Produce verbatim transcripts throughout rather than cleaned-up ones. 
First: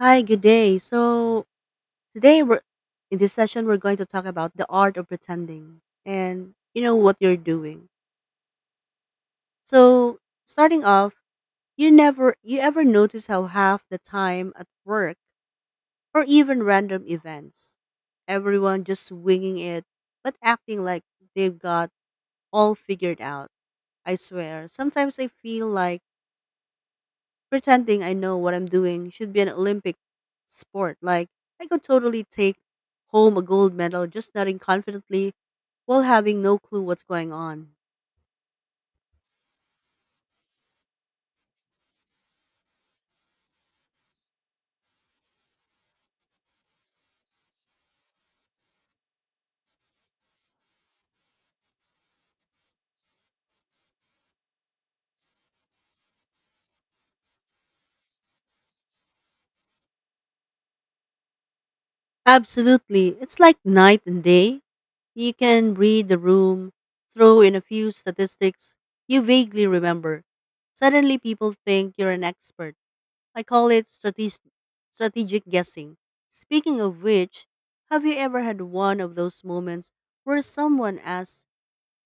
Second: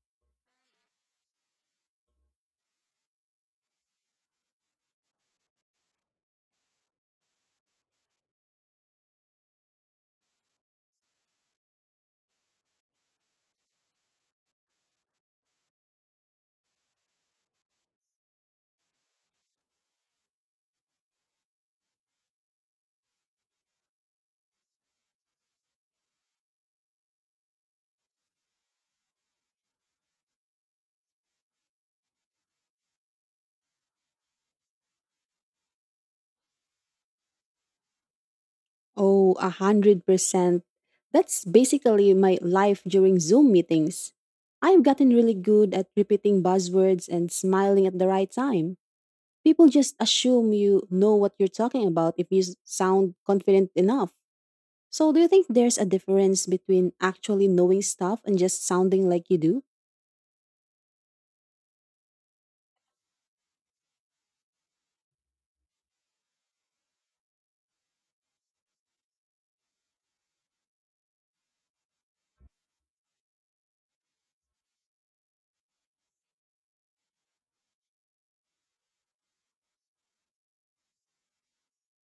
Hi, good day. So today we're in this session we're going to talk about the art of pretending and you know what you're doing. So starting off, you never you ever notice how half the time at work or even random events, everyone just winging it but acting like they've got all figured out? I swear, sometimes I feel like pretending I know what I'm doing should be an Olympic sport. Like, I could totally take home a gold medal just nodding confidently while having no clue what's going on. Oh, a hundred percent. That's basically my life during Zoom meetings. I've gotten really good at repeating buzzwords and smiling at the right time. People just assume you know what you're talking about if you s- sound confident enough. So, do you think there's a difference between actually knowing stuff and just sounding like you do? Absolutely. It's like night and day. You can read the room, throw in a few statistics you vaguely remember. Suddenly, people think you're an expert. I call it strategic, strategic guessing. Speaking of which, have you ever had one of those moments where someone asks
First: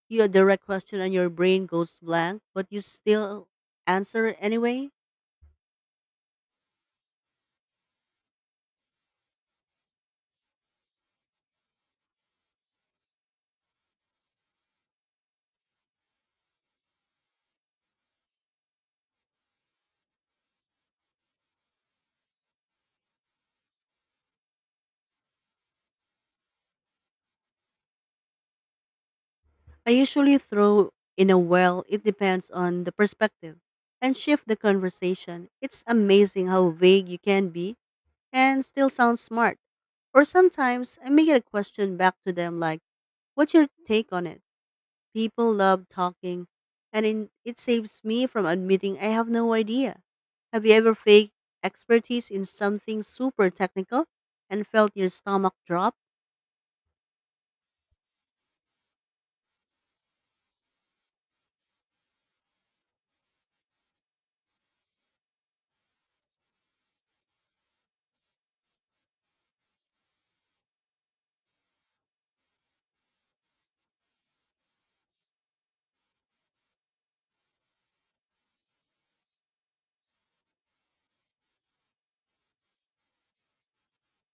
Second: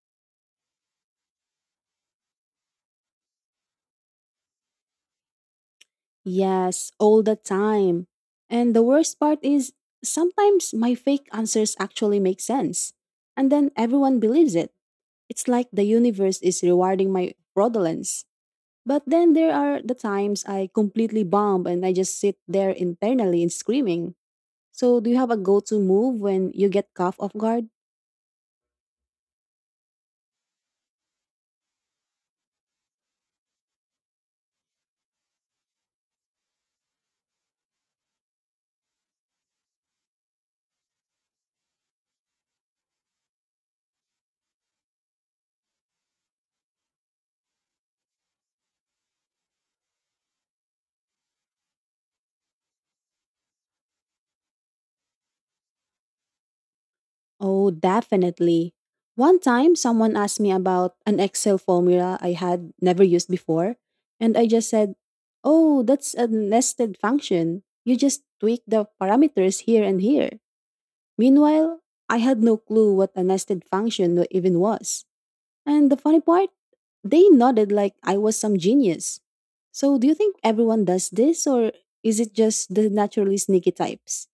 you a direct question and your brain goes blank, but you still answer it anyway? Yes, all the time. And the worst part is sometimes my fake answers actually make sense. And then everyone believes it. It's like the universe is rewarding my fraudulence. But then there are the times I completely bomb and I just sit there internally and screaming. So, do you have a go to move when you get caught off guard? I usually throw in a, "Well, it depends on the perspective," and shift the conversation. It's amazing how vague you can be and still sound smart. Or sometimes I make it a question back to them, like, "What's your take on it?" People love talking, and in, it saves me from admitting I have no idea. Have you ever faked expertise in something super technical and felt your stomach drop? Oh, definitely. One time, someone asked me about an Excel formula I had never used before, and I just said, "Oh, that's a nested function. You just tweak the parameters here and here." Meanwhile, I had no clue what a nested function wa- even was. And the funny part, they nodded like I was some genius. So, do you think everyone does this, or is it just the naturally sneaky types?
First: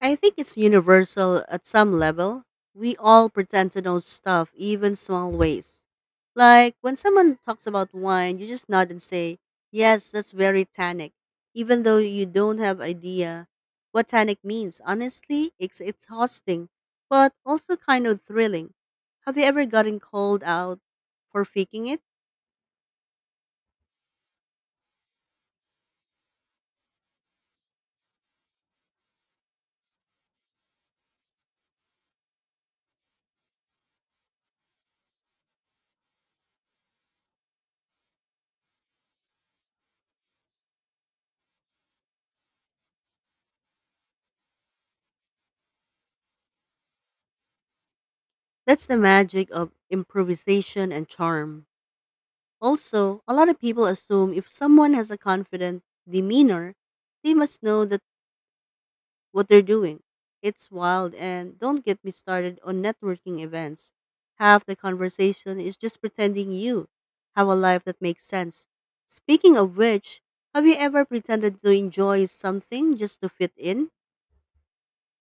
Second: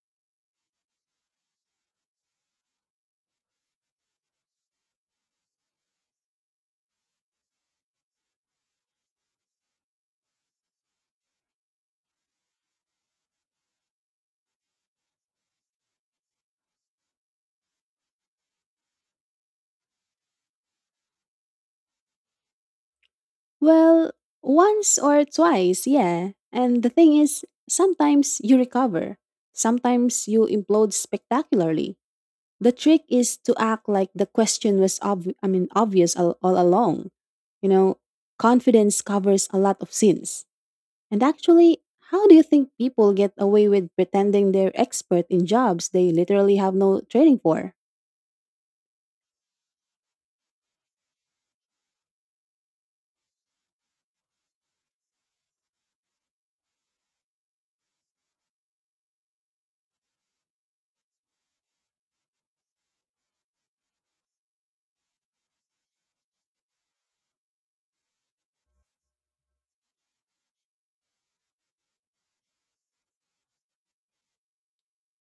I think it's universal at some level. We all pretend to know stuff, even small ways. Like when someone talks about wine, you just nod and say, "Yes, that's very tannic," even though you don't have idea what tannic means. Honestly, it's exhausting, but also kind of thrilling. Have you ever gotten called out for faking it? Well, once or twice, yeah. And the thing is, sometimes you recover, sometimes you implode spectacularly. The trick is to act like the question was obvi- I mean obvious all, all along. You know, confidence covers a lot of sins. And actually, how do you think people get away with pretending they're expert in jobs they literally have no training for? That's the magic of improvisation and charm. Also, a lot of people assume if someone has a confident demeanor, they must know that what they're doing. It's wild, and don't get me started on networking events. Half the conversation is just pretending you have a life that makes sense. Speaking of which, have you ever pretended to enjoy something just to fit in?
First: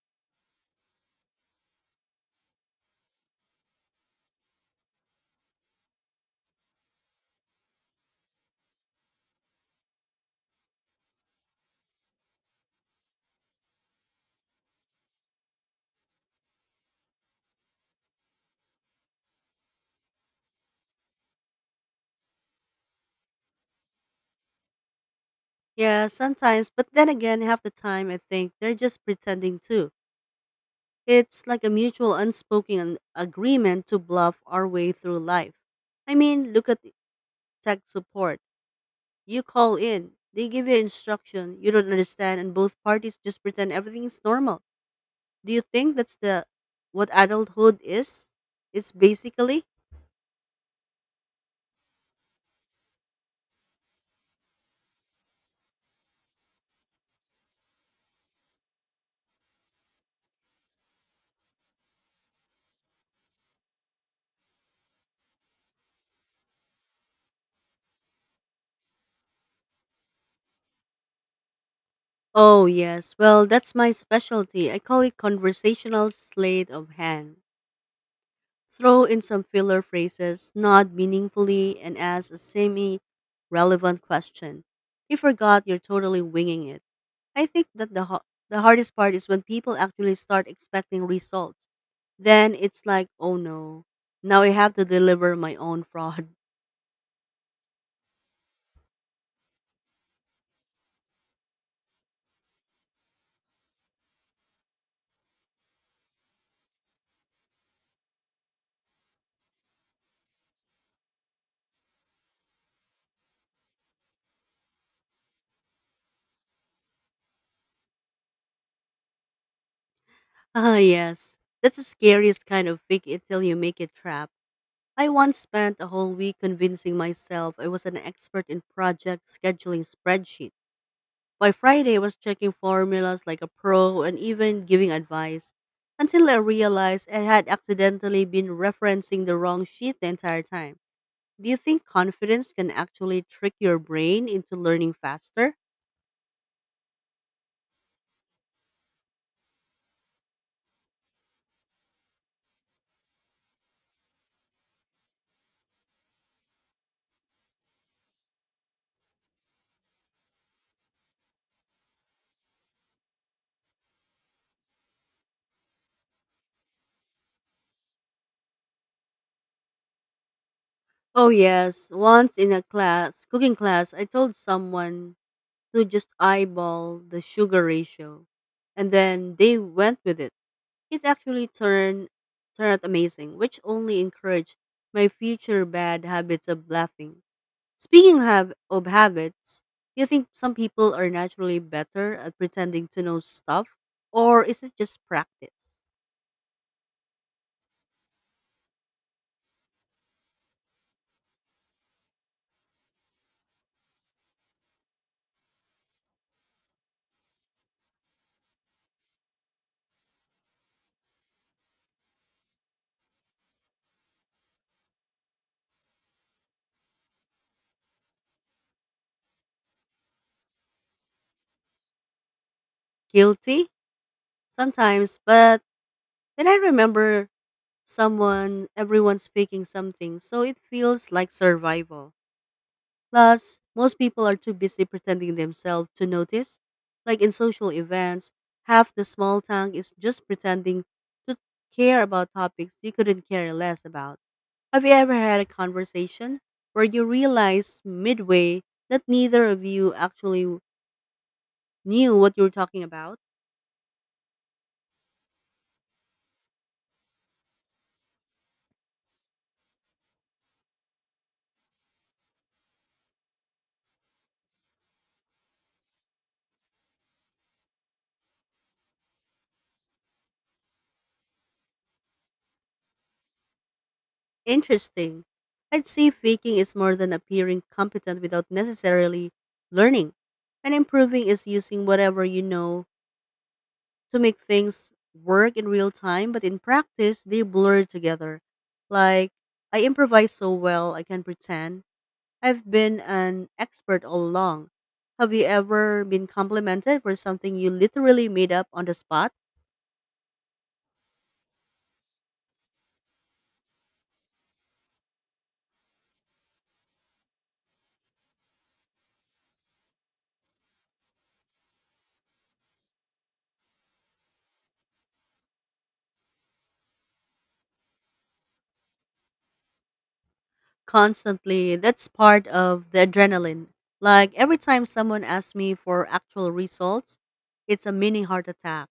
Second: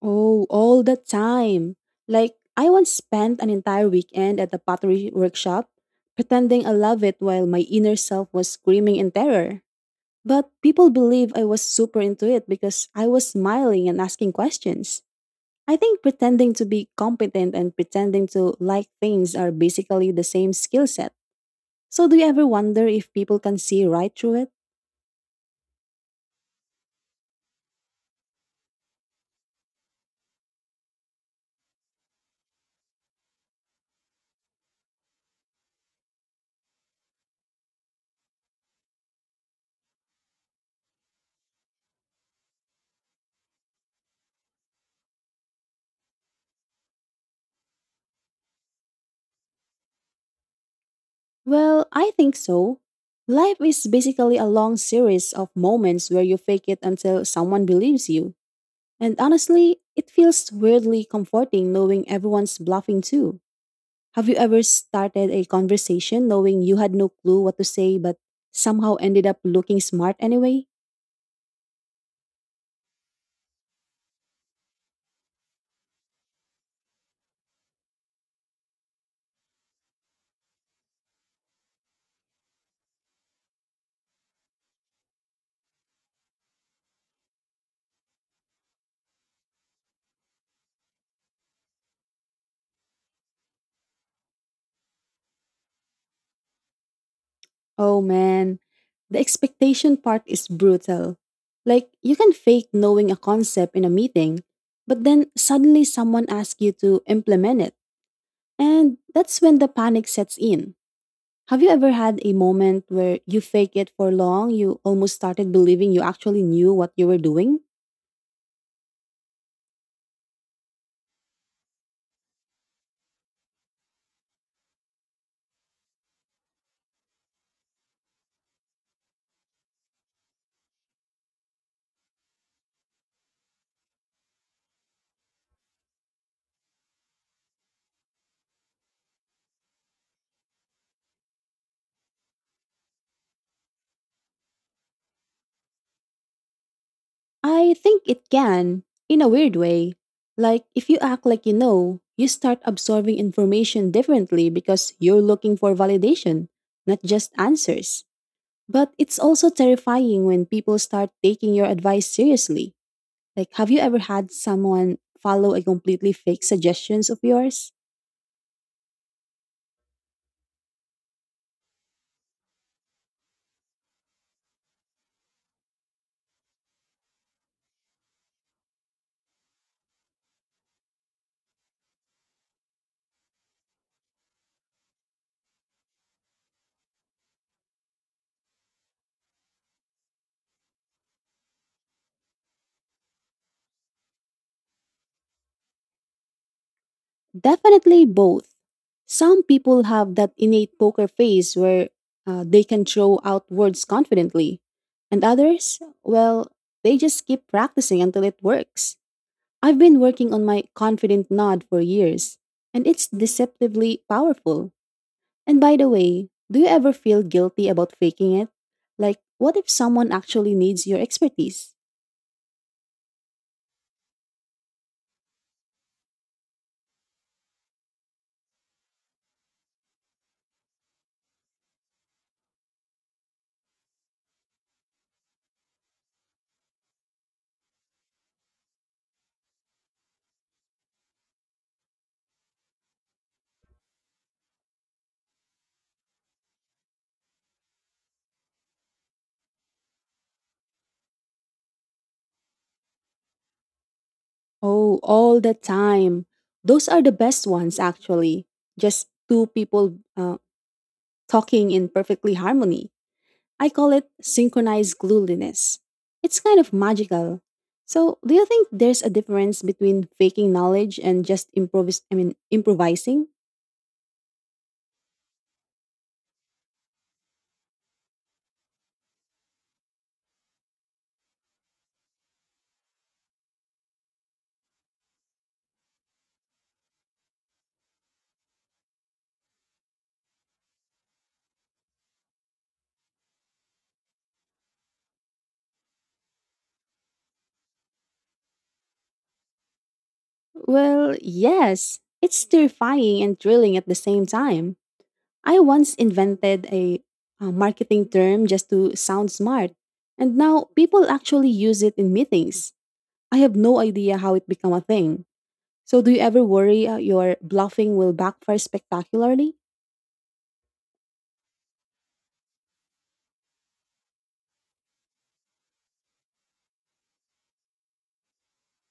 Oh, all the time. Like, I once spent an entire weekend at a pottery workshop pretending I love it while my inner self was screaming in terror. But people believe I was super into it because I was smiling and asking questions. I think pretending to be competent and pretending to like things are basically the same skill set. So, do you ever wonder if people can see right through it? Yeah, sometimes, but then again, half the time I think they're just pretending too. It's like a mutual unspoken an- agreement to bluff our way through life. I mean, look at tech support. You call in, they give you instruction you don't understand, and both parties just pretend everything's normal. Do you think that's the what adulthood is? It's basically. Well, I think so. Life is basically a long series of moments where you fake it until someone believes you. And honestly, it feels weirdly comforting knowing everyone's bluffing too. Have you ever started a conversation knowing you had no clue what to say but somehow ended up looking smart anyway? Oh yes, well, that's my specialty. I call it conversational sleight of hand. Throw in some filler phrases, nod meaningfully, and ask a semi relevant question. If forgot, you're totally winging it. I think that the, ho- the hardest part is when people actually start expecting results. Then it's like, oh no, now I have to deliver my own fraud. Oh man, the expectation part is brutal. Like, you can fake knowing a concept in a meeting, but then suddenly someone asks you to implement it. And that's when the panic sets in. Have you ever had a moment where you fake it for long? You almost started believing you actually knew what you were doing? Ah, yes. That's the scariest kind of fake it till you make it trap. I once spent a whole week convincing myself I was an expert in project scheduling spreadsheets. By Friday, I was checking formulas like a pro and even giving advice, until I realized I had accidentally been referencing the wrong sheet the entire time. Do you think confidence can actually trick your brain into learning faster? I think it can, in a weird way. Like, if you act like you know, you start absorbing information differently because you're looking for validation, not just answers. But it's also terrifying when people start taking your advice seriously. Like, have you ever had someone follow a completely fake suggestions of yours? Oh, yes. Once in a class, cooking class, I told someone to just eyeball the sugar ratio, and then they went with it. It actually turned turned out amazing, which only encouraged my future bad habits of laughing. Speaking of, of habits, do you think some people are naturally better at pretending to know stuff, or is it just practice? Definitely both. Some people have that innate poker face where uh, they can throw out words confidently, and others, well, they just keep practicing until it works. I've been working on my confident nod for years, and it's deceptively powerful. And by the way, do you ever feel guilty about faking it? Like, what if someone actually needs your expertise? Guilty sometimes, but then I remember someone, everyone speaking something, so it feels like survival. Plus, most people are too busy pretending themselves to notice. Like in social events, half the small town is just pretending to care about topics you couldn't care less about. Have you ever had a conversation where you realize midway that neither of you actually knew what you were talking about? Oh, all the time. Those are the best ones, actually. Just two people uh, talking in perfectly harmony. I call it synchronized glueliness. It's kind of magical. So, do you think there's a difference between faking knowledge and just improvis- I mean, improvising? Interesting. I'd say faking is more than appearing competent without necessarily learning. And improving is using whatever you know to make things work in real time, but in practice, they blur together. Like, I improvise so well, I can pretend I've been an expert all along. Have you ever been complimented for something you literally made up on the spot? Well, yes. It's terrifying and thrilling at the same time. I once invented a, a marketing term just to sound smart, and now people actually use it in meetings. I have no idea how it became a thing. So, do you ever worry uh, your bluffing will backfire spectacularly? Constantly. That's part of the adrenaline. Like every time someone asks me for actual results, it's a mini heart attack.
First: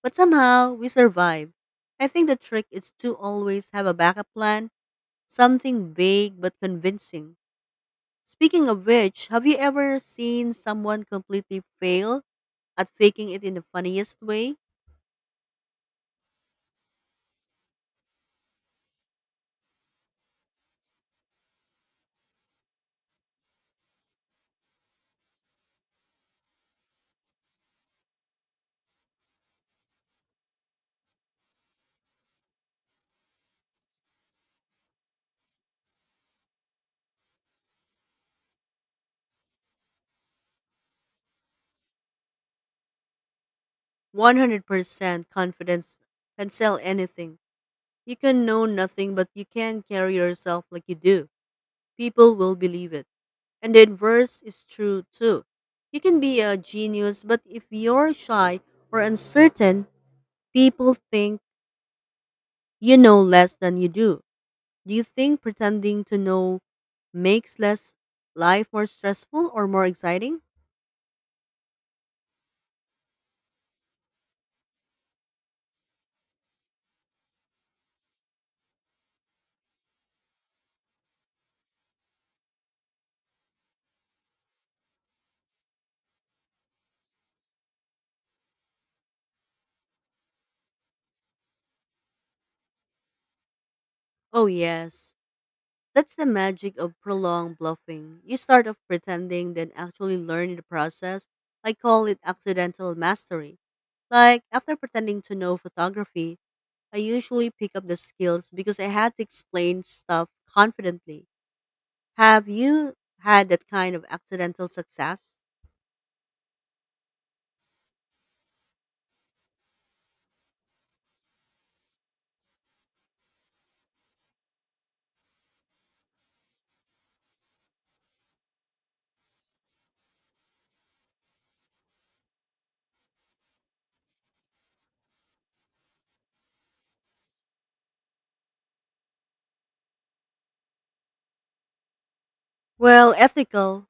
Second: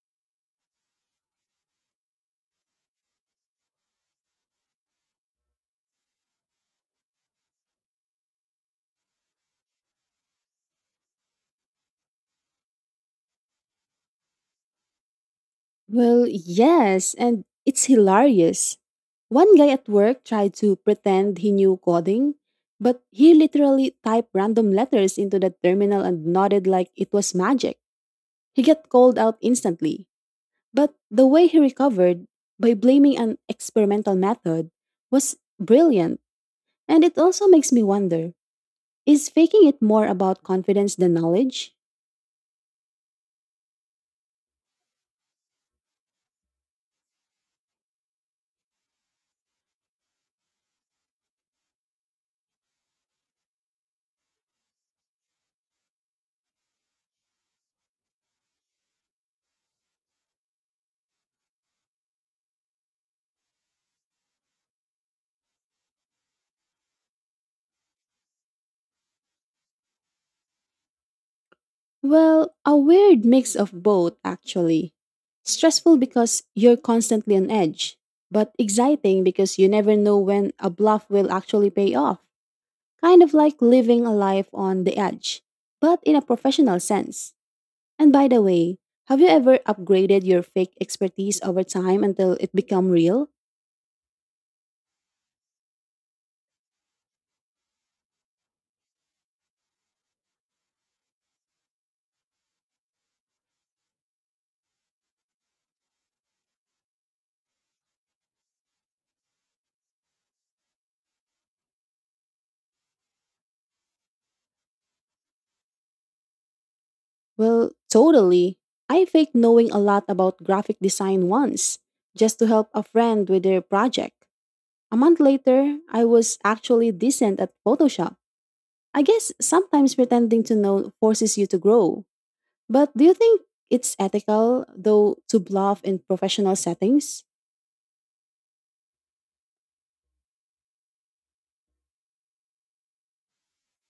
But somehow we survive. I think the trick is to always have a backup plan, something vague but convincing. Speaking of which, have you ever seen someone completely fail at faking it in the funniest way? Well, yes, and it's hilarious. One guy at work tried to pretend he knew coding, but he literally typed random letters into the terminal and nodded like it was magic. He got called out instantly. But the way he recovered by blaming an experimental method was brilliant. And it also makes me wonder, is faking it more about confidence than knowledge? one hundred percent confidence can sell anything. You can know nothing, but you can carry yourself like you do. People will believe it. And the inverse is true too. You can be a genius, but if you're shy or uncertain, people think you know less than you do. Do you think pretending to know makes less life more stressful or more exciting? Well, a weird mix of both, actually. Stressful because you're constantly on edge, but exciting because you never know when a bluff will actually pay off. Kind of like living a life on the edge, but in a professional sense. And by the way, have you ever upgraded your fake expertise over time until it become real? Oh, yes. That's the magic of prolonged bluffing. You start off pretending, then actually learn in the process. I call it accidental mastery. Like, after pretending to know photography, I usually pick up the skills because I had to explain stuff confidently. Have you had that kind of accidental success? Well, totally. I faked knowing a lot about graphic design once, just to help a friend with their project. A month later, I was actually decent at Photoshop. I guess sometimes pretending to know forces you to grow. But do you think it's ethical, though, to bluff in professional settings? Well, ethical.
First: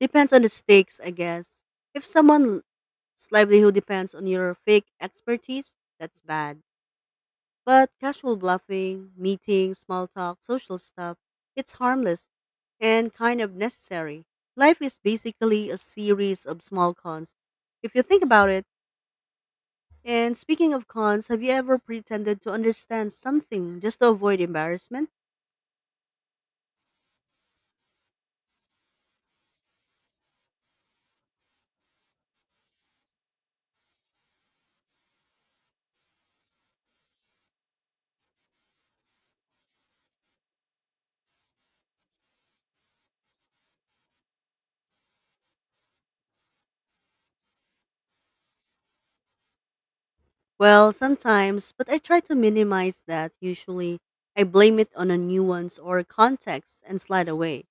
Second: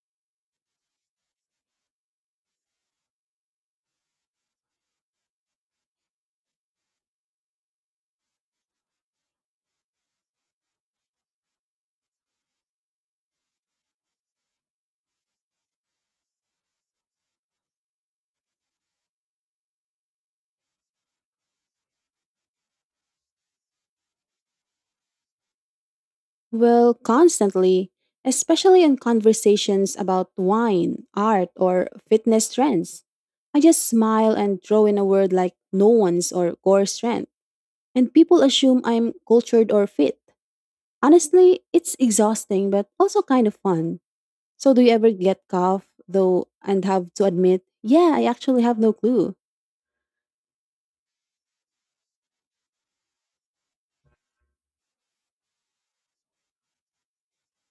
Depends on the stakes, I guess. If someone's livelihood depends on your fake expertise, that's bad. But casual bluffing, meetings, small talk, social stuff, it's harmless and kind of necessary. Life is basically a series of small cons, if you think about it. And speaking of cons, have you ever pretended to understand something just to avoid embarrassment? Well, constantly, especially in conversations about wine, art, or fitness trends. I just smile and throw in a word like no one's or core strength, and people assume I'm cultured or fit. Honestly, it's exhausting but also kind of fun. So, do you ever get cough though and have to admit, yeah, I actually have no clue? Well, sometimes, but I try to minimize that usually. I blame it on a nuance or context and slide away.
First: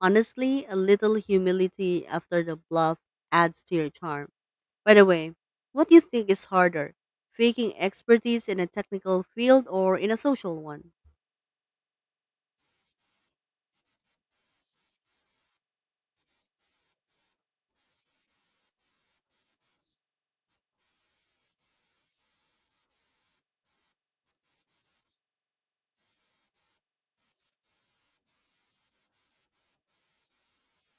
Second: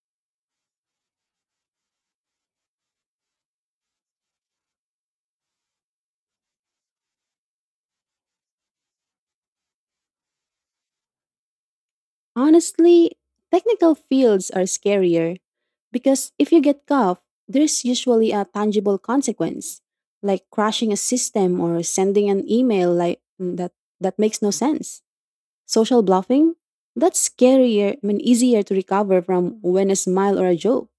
Honestly, a little humility after the bluff adds to your charm. By the way, what do you think is harder, faking expertise in a technical field or in a social one? Honestly, technical fields are scarier. Because if you get cuffed, there's usually a tangible consequence, like crashing a system or sending an email like mm, that that makes no sense. Social bluffing, that's scarier, I mean easier to recover from when a smile or a joke.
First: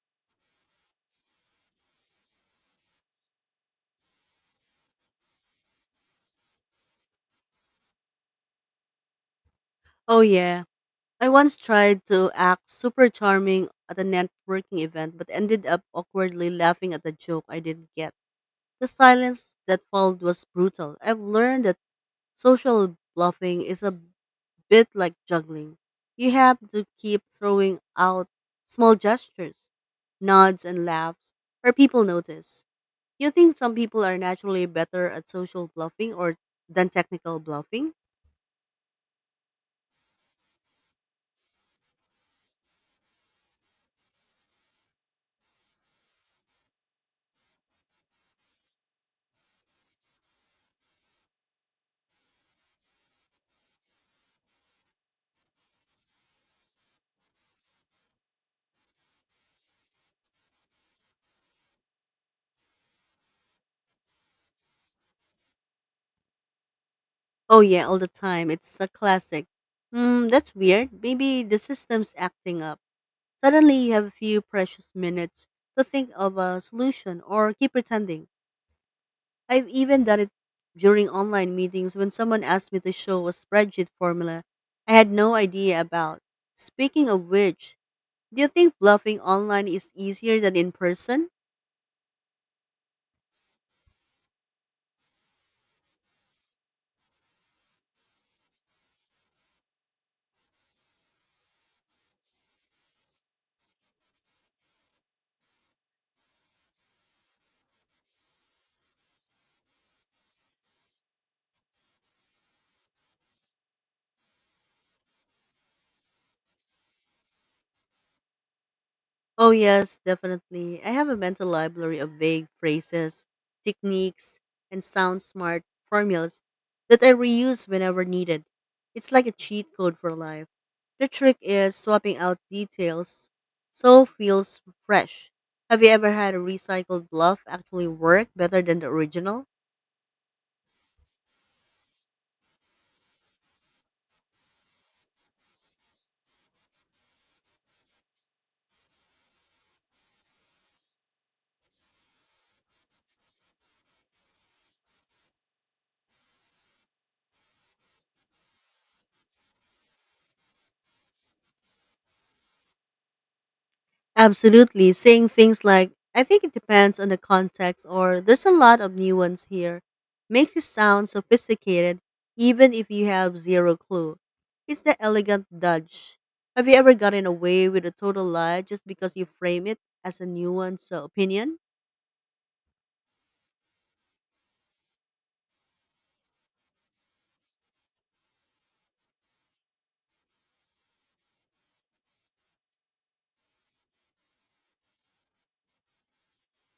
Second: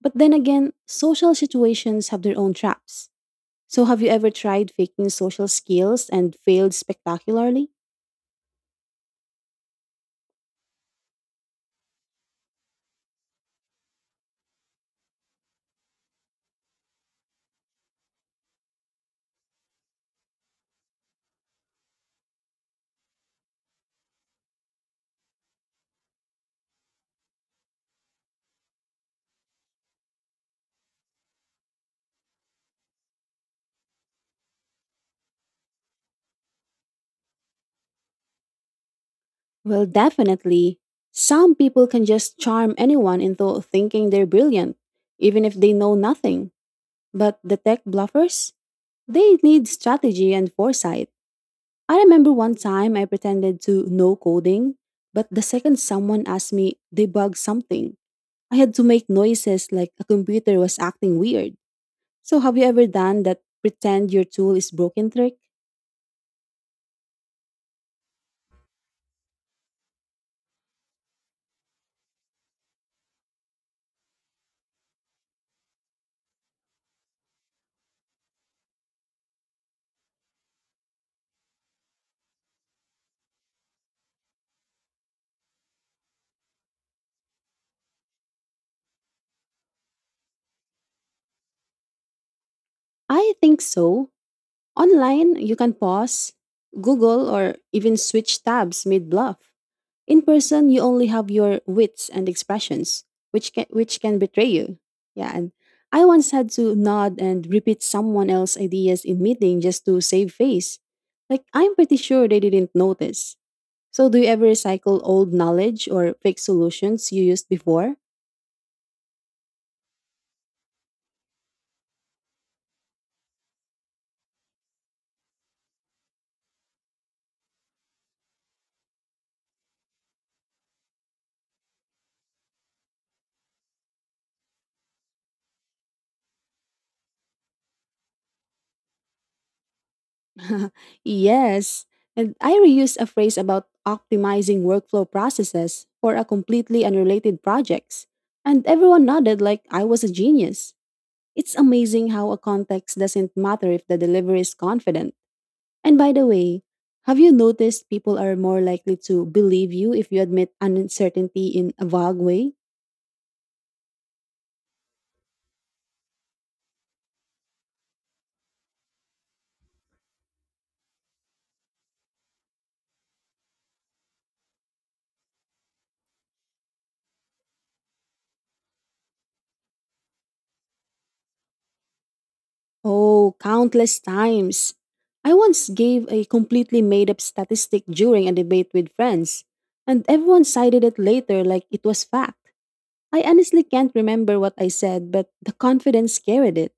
But then again, social situations have their own traps. So have you ever tried faking social skills and failed spectacularly? Oh, yeah. I once tried to act super charming at a networking event but ended up awkwardly laughing at a joke I didn't get. The silence that followed was brutal. I've learned that social bluffing is a bit like juggling. You have to keep throwing out small gestures, nods, and laughs for people notice. You think some people are naturally better at social bluffing or than technical bluffing? Well, definitely. Some people can just charm anyone into thinking they're brilliant, even if they know nothing. But the tech bluffers? They need strategy and foresight. I remember one time I pretended to know coding, but the second someone asked me debug something, I had to make noises like a computer was acting weird. So have you ever done that pretend your tool is broken trick? Oh yeah, all the time. It's a classic. Hmm, that's weird. Maybe the system's acting up. Suddenly you have a few precious minutes to think of a solution or keep pretending. I've even done it during online meetings when someone asked me to show a spreadsheet formula I had no idea about. Speaking of which, do you think bluffing online is easier than in person? I think so. Online, you can pause, Google, or even switch tabs mid bluff. In person, you only have your wits and expressions, which can which can betray you. Yeah, and I once had to nod and repeat someone else's ideas in meeting just to save face. Like I'm pretty sure they didn't notice. So do you ever recycle old knowledge or fake solutions you used before? Oh, yes, definitely. I have a mental library of vague phrases, techniques, and sound smart formulas that I reuse whenever needed. It's like a cheat code for life. The trick is swapping out details so feels fresh. Have you ever had a recycled bluff actually work better than the original? Yes. And I reused a phrase about optimizing workflow processes for a completely unrelated projects. And everyone nodded like I was a genius. It's amazing how a context doesn't matter if the delivery is confident. And by the way, have you noticed people are more likely to believe you if you admit uncertainty in a vague way? Absolutely. Saying things like, "I think it depends on the context," or, "There's a lot of nuance here," makes it sound sophisticated, even if you have zero clue. It's the elegant dodge. Have you ever gotten away with a total lie just because you frame it as a nuanced uh, opinion? Oh, countless times. I once gave a completely made up statistic during a debate with friends, and everyone cited it later like it was fact. I honestly can't remember what I said, but the confidence carried it.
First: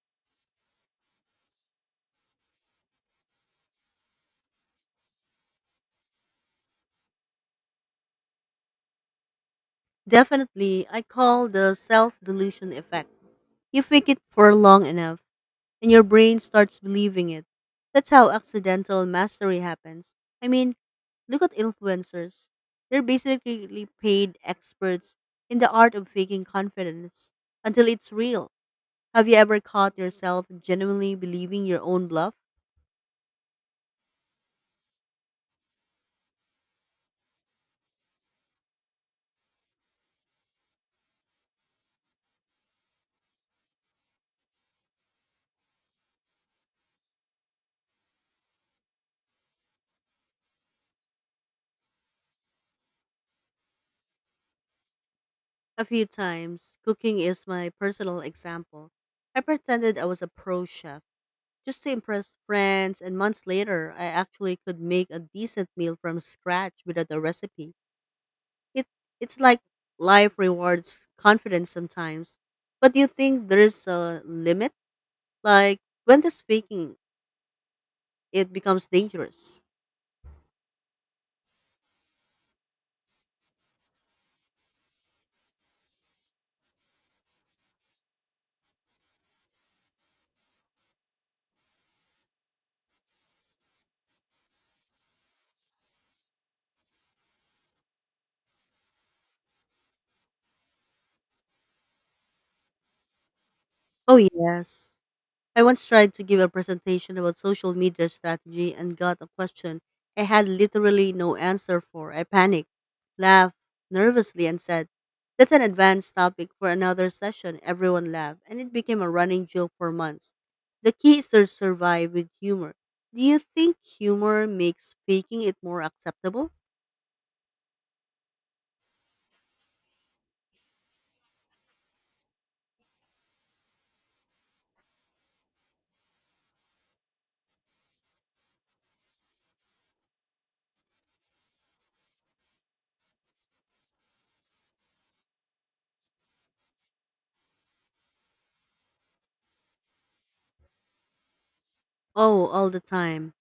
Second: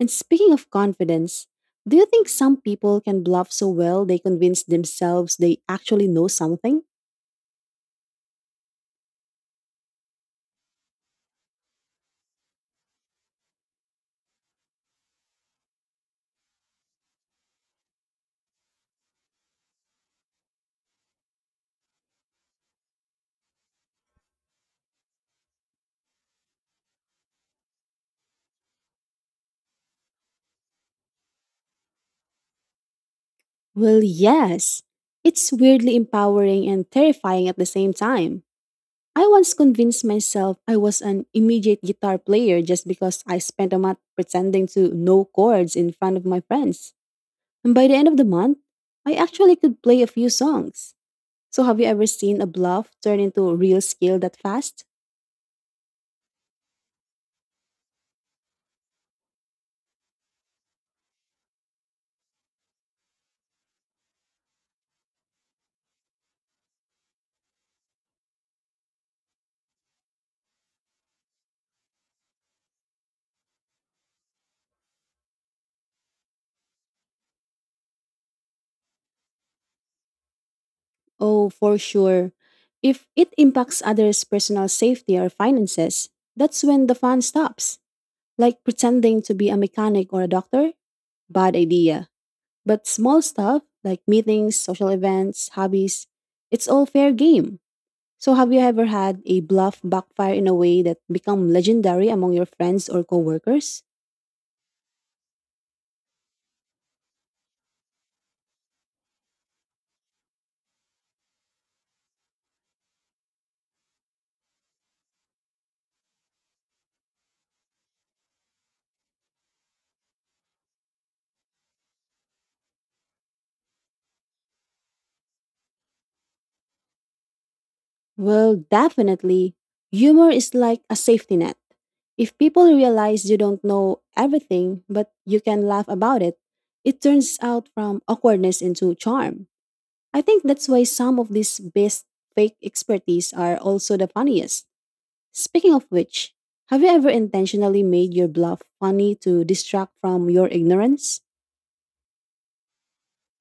And speaking of confidence, do you think some people can bluff so well they convince themselves they actually know something? Definitely, I call the self delusion effect. You fake it for long enough and your brain starts believing it. That's how accidental mastery happens. I mean, look at influencers. They're basically paid experts in the art of faking confidence until it's real. Have you ever caught yourself genuinely believing your own bluff? Well, yes. It's weirdly empowering and terrifying at the same time. I once convinced myself I was an immediate guitar player just because I spent a month pretending to know chords in front of my friends. And by the end of the month, I actually could play a few songs. So, have you ever seen a bluff turn into real skill that fast? A few times. Cooking is my personal example. I pretended I was a pro chef just to impress friends, and months later, I actually could make a decent meal from scratch without a recipe. It it's like life rewards confidence sometimes. But do you think there is a limit? Like when the speaking it becomes dangerous? Oh, for sure. If it impacts others' personal safety or finances, that's when the fun stops. Like pretending to be a mechanic or a doctor? Bad idea. But small stuff, like meetings, social events, hobbies, it's all fair game. So have you ever had a bluff backfire in a way that become legendary among your friends or coworkers? Oh yes. I once tried to give a presentation about social media strategy and got a question I had literally no answer for. I panicked, laughed nervously, and said, "That's an advanced topic for another session." Everyone laughed, and it became a running joke for months. The key is to survive with humor. Do you think humor makes faking it more acceptable? Well, definitely. Humor is like a safety net. If people realize you don't know everything, but you can laugh about it, it turns out from awkwardness into charm. I think that's why some of these best fake expertise are also the funniest. Speaking of which, have you ever intentionally made your bluff funny to distract from your ignorance? Oh, all the time.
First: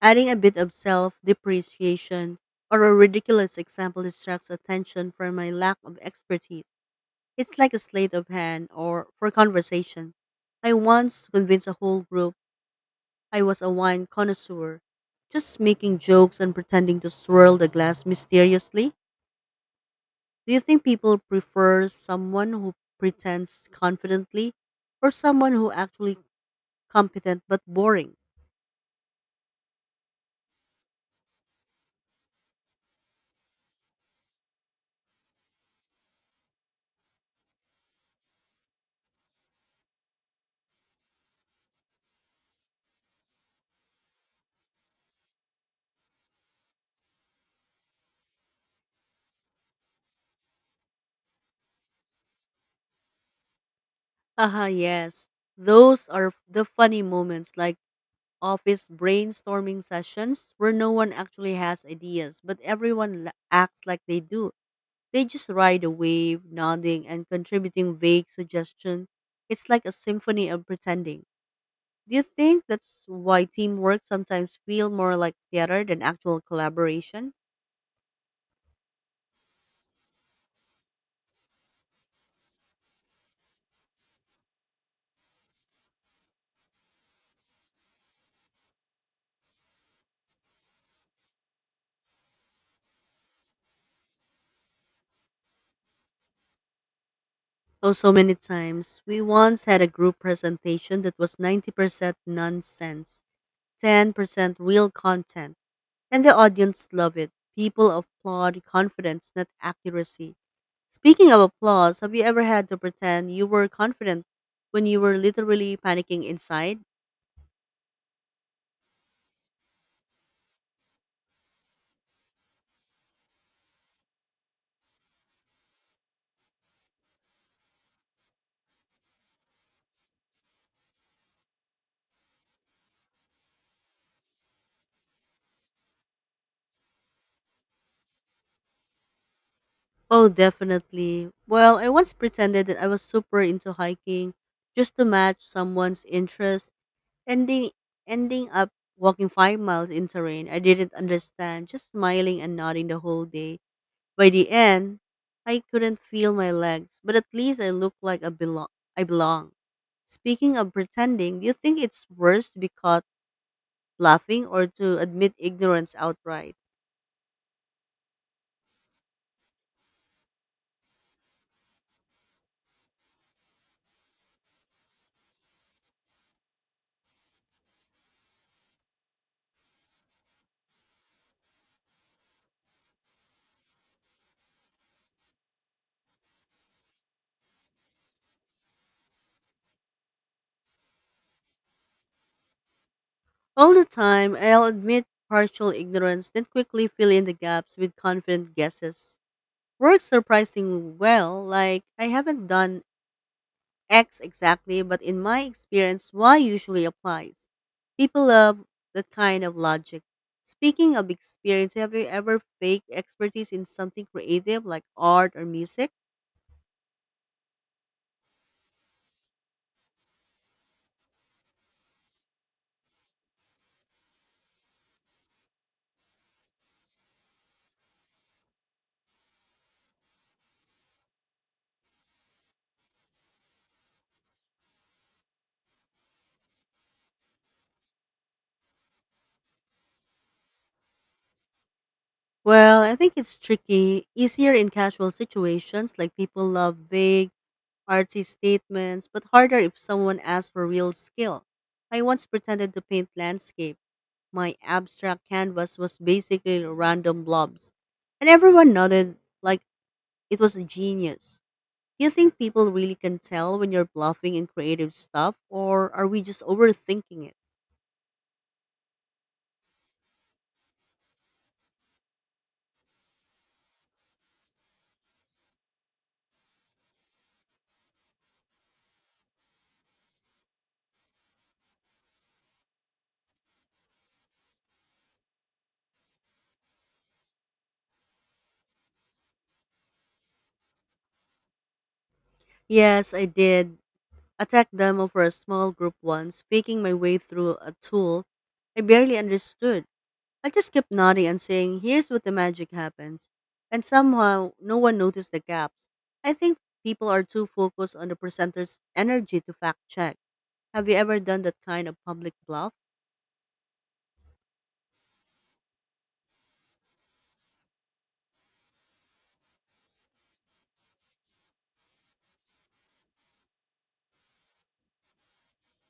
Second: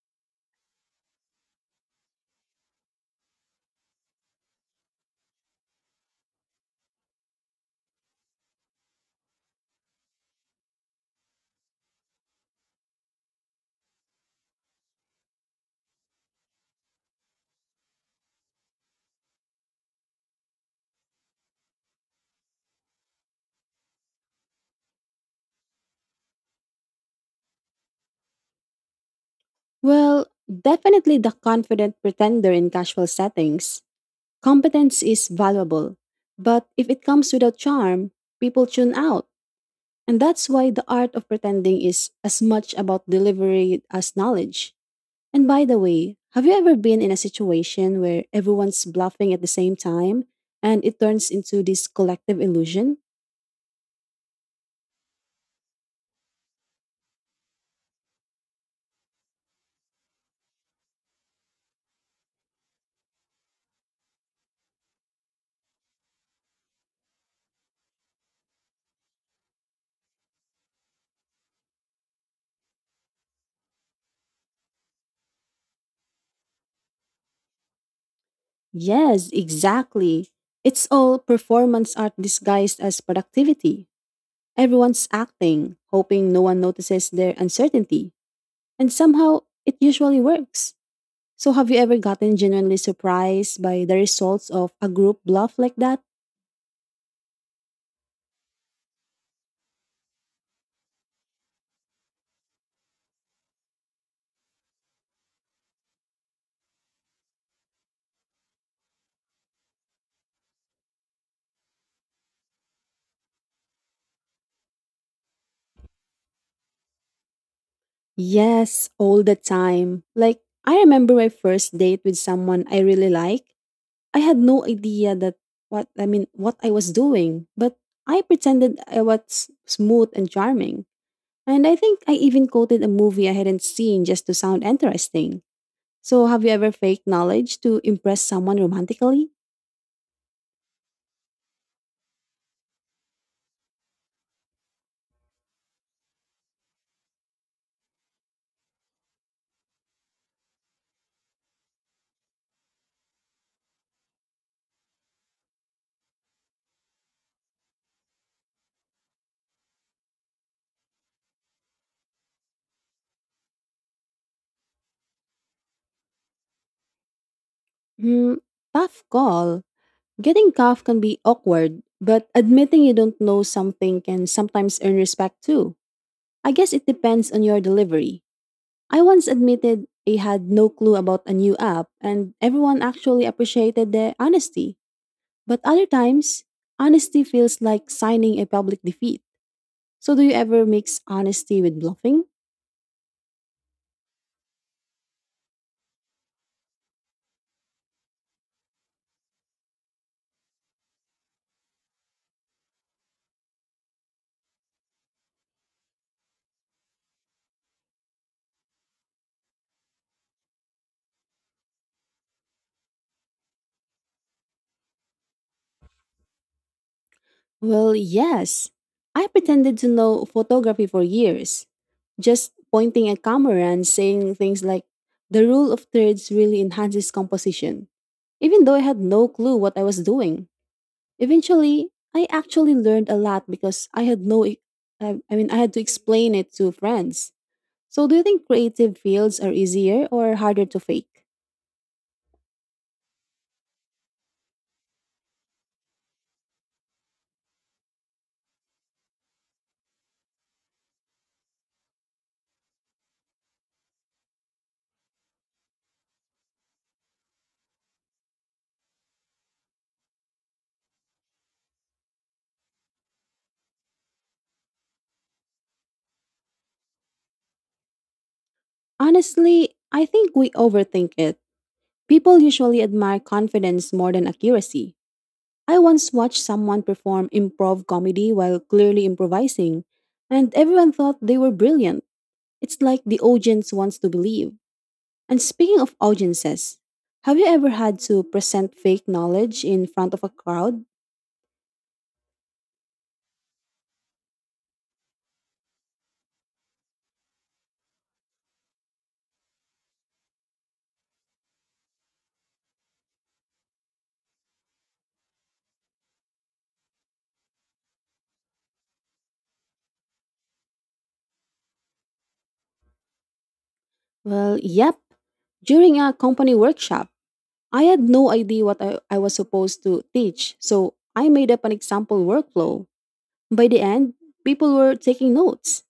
Adding a bit of self depreciation or a ridiculous example distracts attention from my lack of expertise. It's like a sleight of hand or for conversation. I once convinced a whole group I was a wine connoisseur, just making jokes and pretending to swirl the glass mysteriously. Do you think people prefer someone who pretends confidently or someone who actually competent but boring? Well, definitely the confident pretender in casual settings. Competence is valuable, but if it comes without charm, people tune out. And that's why the art of pretending is as much about delivery as knowledge. And by the way, have you ever been in a situation where everyone's bluffing at the same time and it turns into this collective illusion? Haha, yes. Those are the funny moments, like office brainstorming sessions where no one actually has ideas, but everyone la- acts like they do. They just ride the wave, nodding and contributing vague suggestions. It's like a symphony of pretending. Do you think that's why teamwork sometimes feel more like theater than actual collaboration? Yes, exactly. It's all performance art disguised as productivity. Everyone's acting, hoping no one notices their uncertainty. And somehow, it usually works. So, have you ever gotten genuinely surprised by the results of a group bluff like that? Oh, so many times. We once had a group presentation that was ninety percent nonsense, ten percent real content, and the audience loved it. People applaud confidence, not accuracy. Speaking of applause, have you ever had to pretend you were confident when you were literally panicking inside? Yes, all the time. Like, I remember my first date with someone I really like. I had no idea that what I mean, what I was doing, but I pretended I was smooth and charming. And I think I even quoted a movie I hadn't seen just to sound interesting. So, have you ever faked knowledge to impress someone romantically? Oh, definitely. Well, I once pretended that I was super into hiking just to match someone's interest, ending ending up walking five miles in terrain I didn't understand, just smiling and nodding the whole day. By the end, I couldn't feel my legs, but at least I looked like I belong I belong. Speaking of pretending, do you think it's worse to be caught laughing or to admit ignorance outright? Hmm, tough call. Getting caught can be awkward, but admitting you don't know something can sometimes earn respect too. I guess it depends on your delivery. I once admitted I had no clue about a new app, and everyone actually appreciated the honesty. But other times, honesty feels like signing a public defeat. So, do you ever mix honesty with bluffing? All the time, I'll admit partial ignorance, then quickly fill in the gaps with confident guesses. Works surprisingly well, like I haven't done X exactly, but in my experience, Y usually applies. People love that kind of logic. Speaking of experience, have you ever faked expertise in something creative like art or music? Well, yes. I pretended to know photography for years, just pointing a camera and saying things like, the rule of thirds really enhances composition, even though I had no clue what I was doing. Eventually, I actually learned a lot because I had no, e- I I mean, I had to explain it to friends. So, do you think creative fields are easier or harder to fake? Well, I think it's tricky. Easier in casual situations, like people love vague artsy statements, but harder if someone asks for real skill. I once pretended to paint landscape. My abstract canvas was basically random blobs, and everyone nodded like it was a genius. Do you think people really can tell when you're bluffing in creative stuff, or are we just overthinking it? Honestly, I think we overthink it. People usually admire confidence more than accuracy. I once watched someone perform improv comedy while clearly improvising, and everyone thought they were brilliant. It's like the audience wants to believe. And speaking of audiences, have you ever had to present fake knowledge in front of a crowd? Yes, I did. A tech demo for a small group once, faking my way through a tool I barely understood. I just kept nodding and saying, here's what the magic happens. And somehow, no one noticed the gaps. I think people are too focused on the presenter's energy to fact check. Have you ever done that kind of public bluff? Well, yep. During a company workshop, I had no idea what I, I was supposed to teach, so I made up an example workflow. By the end, people were taking notes.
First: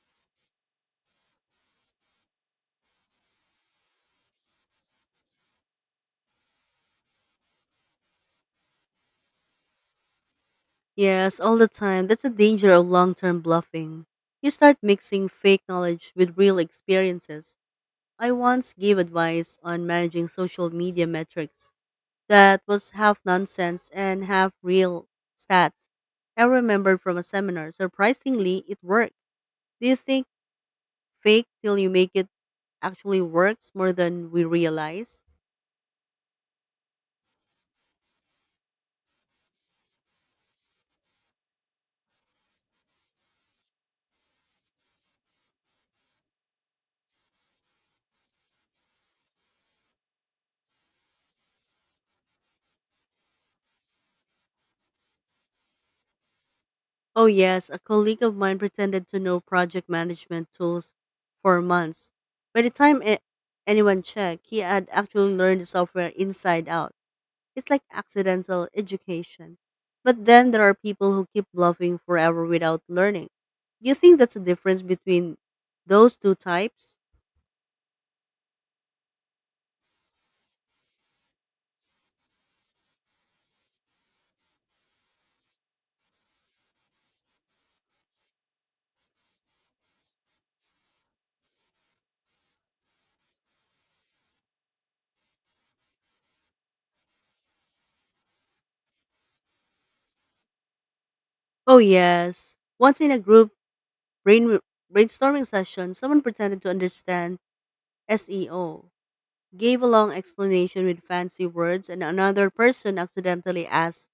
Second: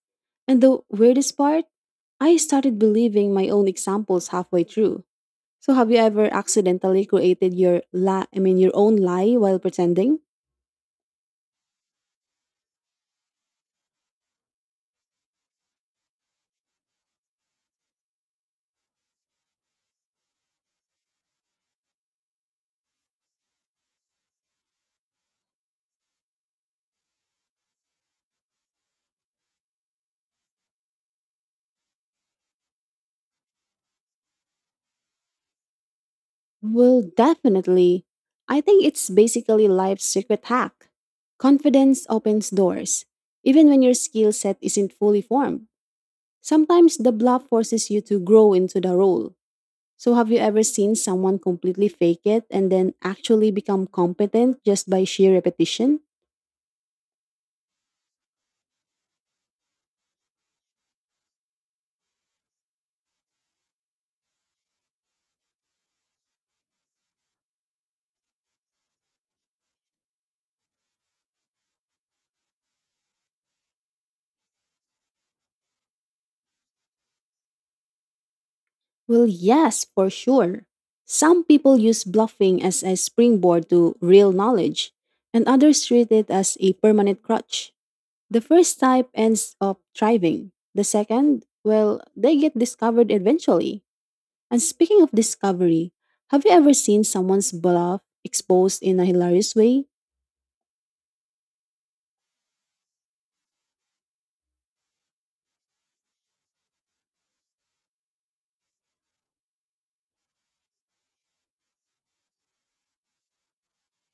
And the weirdest part, I started believing my own examples halfway through. So have you ever accidentally created your la I mean your own lie while pretending? Yes, all the time. That's the danger of long term bluffing. You start mixing fake knowledge with real experiences. I once gave advice on managing social media metrics that was half nonsense and half real stats I remembered from a seminar. Surprisingly, it worked. Do you think fake till you make it actually works more than we realize? Well, definitely. I think it's basically life's secret hack. Confidence opens doors, even when your skill set isn't fully formed. Sometimes the bluff forces you to grow into the role. So, have you ever seen someone completely fake it and then actually become competent just by sheer repetition? Oh, yes, a colleague of mine pretended to know project management tools for months. By the time a- anyone checked, he had actually learned the software inside out. It's like accidental education. But then there are people who keep bluffing forever without learning. Do you think that's a difference between those two types? Well, yes, for sure. Some people use bluffing as a springboard to real knowledge, and others treat it as a permanent crutch. The first type ends up thriving. The second, well, they get discovered eventually. And speaking of discovery, have you ever seen someone's bluff exposed in a hilarious way? Oh, yes. Once in a group brain, brainstorming session, someone pretended to understand SEO, gave a long explanation with fancy words, and another person accidentally asked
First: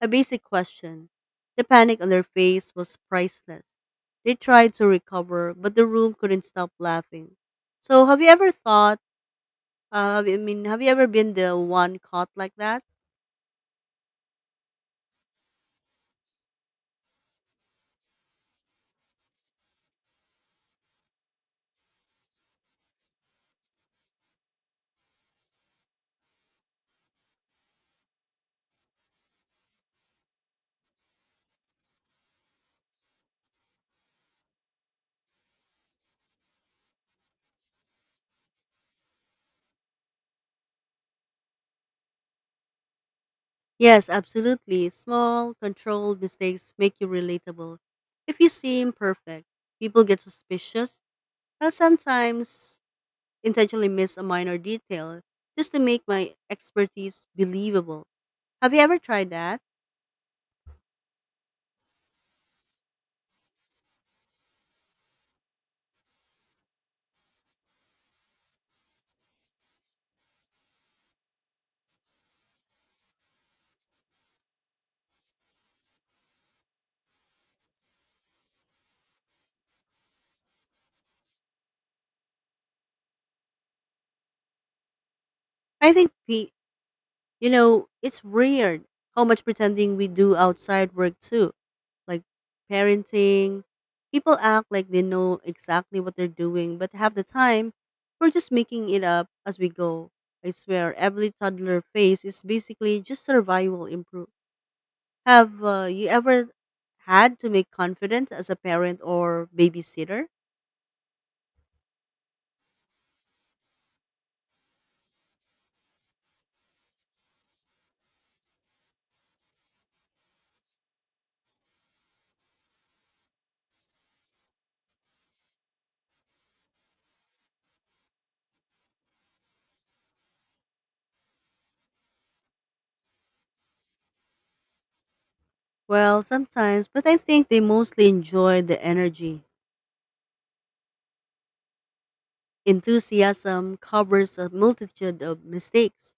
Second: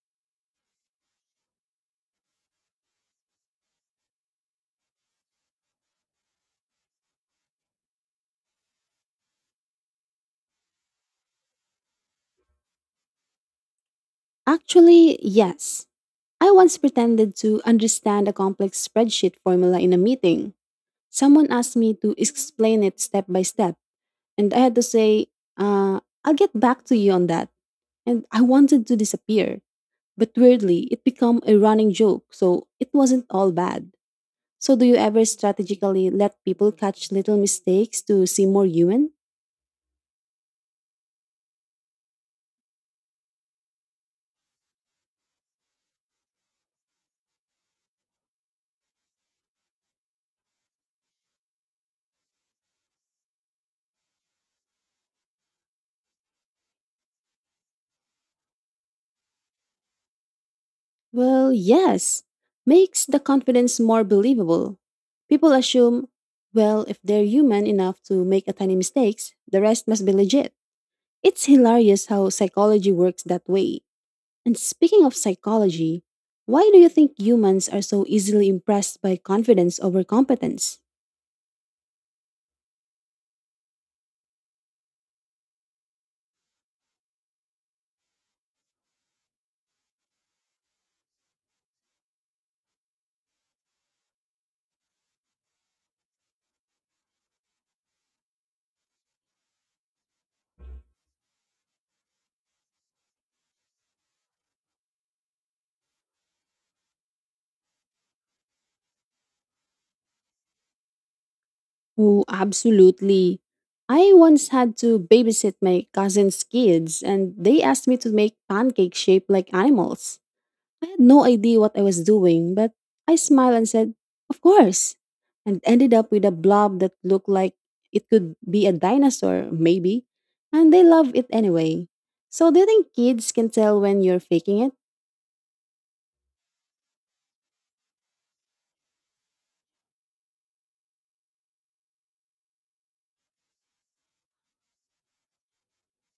a basic question. The panic on their face was priceless. They tried to recover, but the room couldn't stop laughing. So, have you ever thought, uh, I mean, have you ever been the one caught like that? Actually, yes. I once pretended to understand a complex spreadsheet formula in a meeting. Someone asked me to explain it step by step, and I had to say, uh, I'll get back to you on that. And I wanted to disappear. But weirdly, it became a running joke, so it wasn't all bad. So, do you ever strategically let people catch little mistakes to seem more human? Yes, absolutely. Small, controlled mistakes make you relatable. If you seem perfect, people get suspicious, and sometimes intentionally miss a minor detail just to make my expertise believable. Have you ever tried that? Well, yes. Makes the confidence more believable. People assume, well, if they're human enough to make a tiny mistakes, the rest must be legit. It's hilarious how psychology works that way. And speaking of psychology, why do you think humans are so easily impressed by confidence over competence? I think, P- you know, It's weird how much pretending we do outside work too, like parenting. People act like they know exactly what they're doing, but half the time, we're just making it up as we go. I swear, every toddler phase is basically just survival improve. Have uh, you ever had to make confidence as a parent or babysitter? Oh, absolutely. I once had to babysit my cousin's kids, and they asked me to make pancakes shaped like animals. I had no idea what I was doing, but I smiled and said, of course, and ended up with a blob that looked like it could be a dinosaur, maybe. And they loved it anyway. So, do you think kids can tell when you're faking it? Well, sometimes, but I think they mostly enjoy the energy. Enthusiasm covers a multitude of mistakes.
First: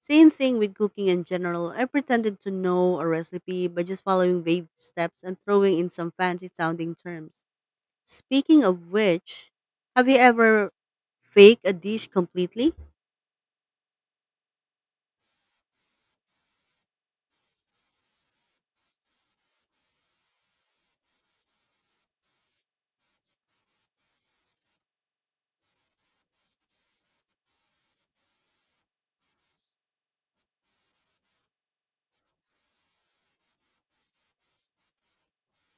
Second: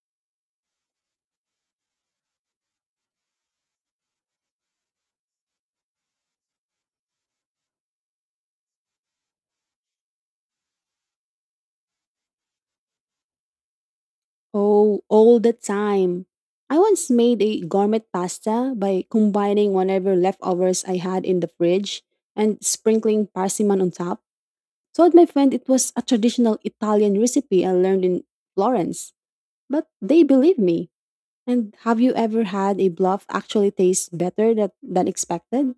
Same thing with cooking in general. I pretended to know a recipe by just following vague steps and throwing in some fancy sounding terms. Speaking of which, have you ever faked a dish completely? Oh, all the time. I once made a gourmet pasta by combining whatever leftovers I had in the fridge and sprinkling parsimon on top. Told my friend it was a traditional Italian recipe I learned in Florence, but they believed me. And have you ever had a bluff actually taste better that, than expected?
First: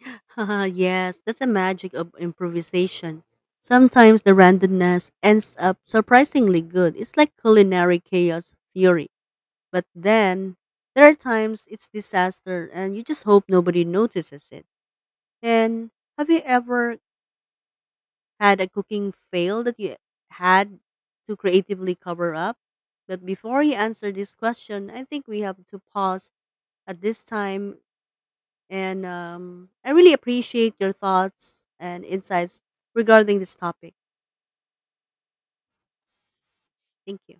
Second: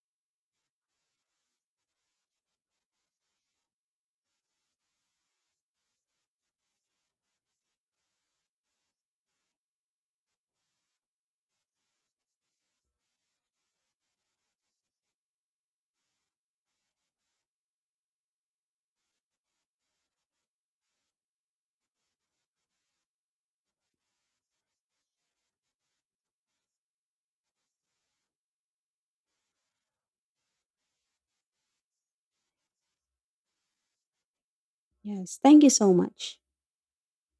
Haha, yes, that's the magic of improvisation. Sometimes the randomness ends up surprisingly good. It's like culinary chaos theory. But then there are times it's disaster and you just hope nobody notices it. And have you ever had a cooking fail that you had to creatively cover up? But before you answer this question, I think we have to pause at this time. And um, I really appreciate your thoughts and insights regarding this topic. Yes, thank you so much. Thank you.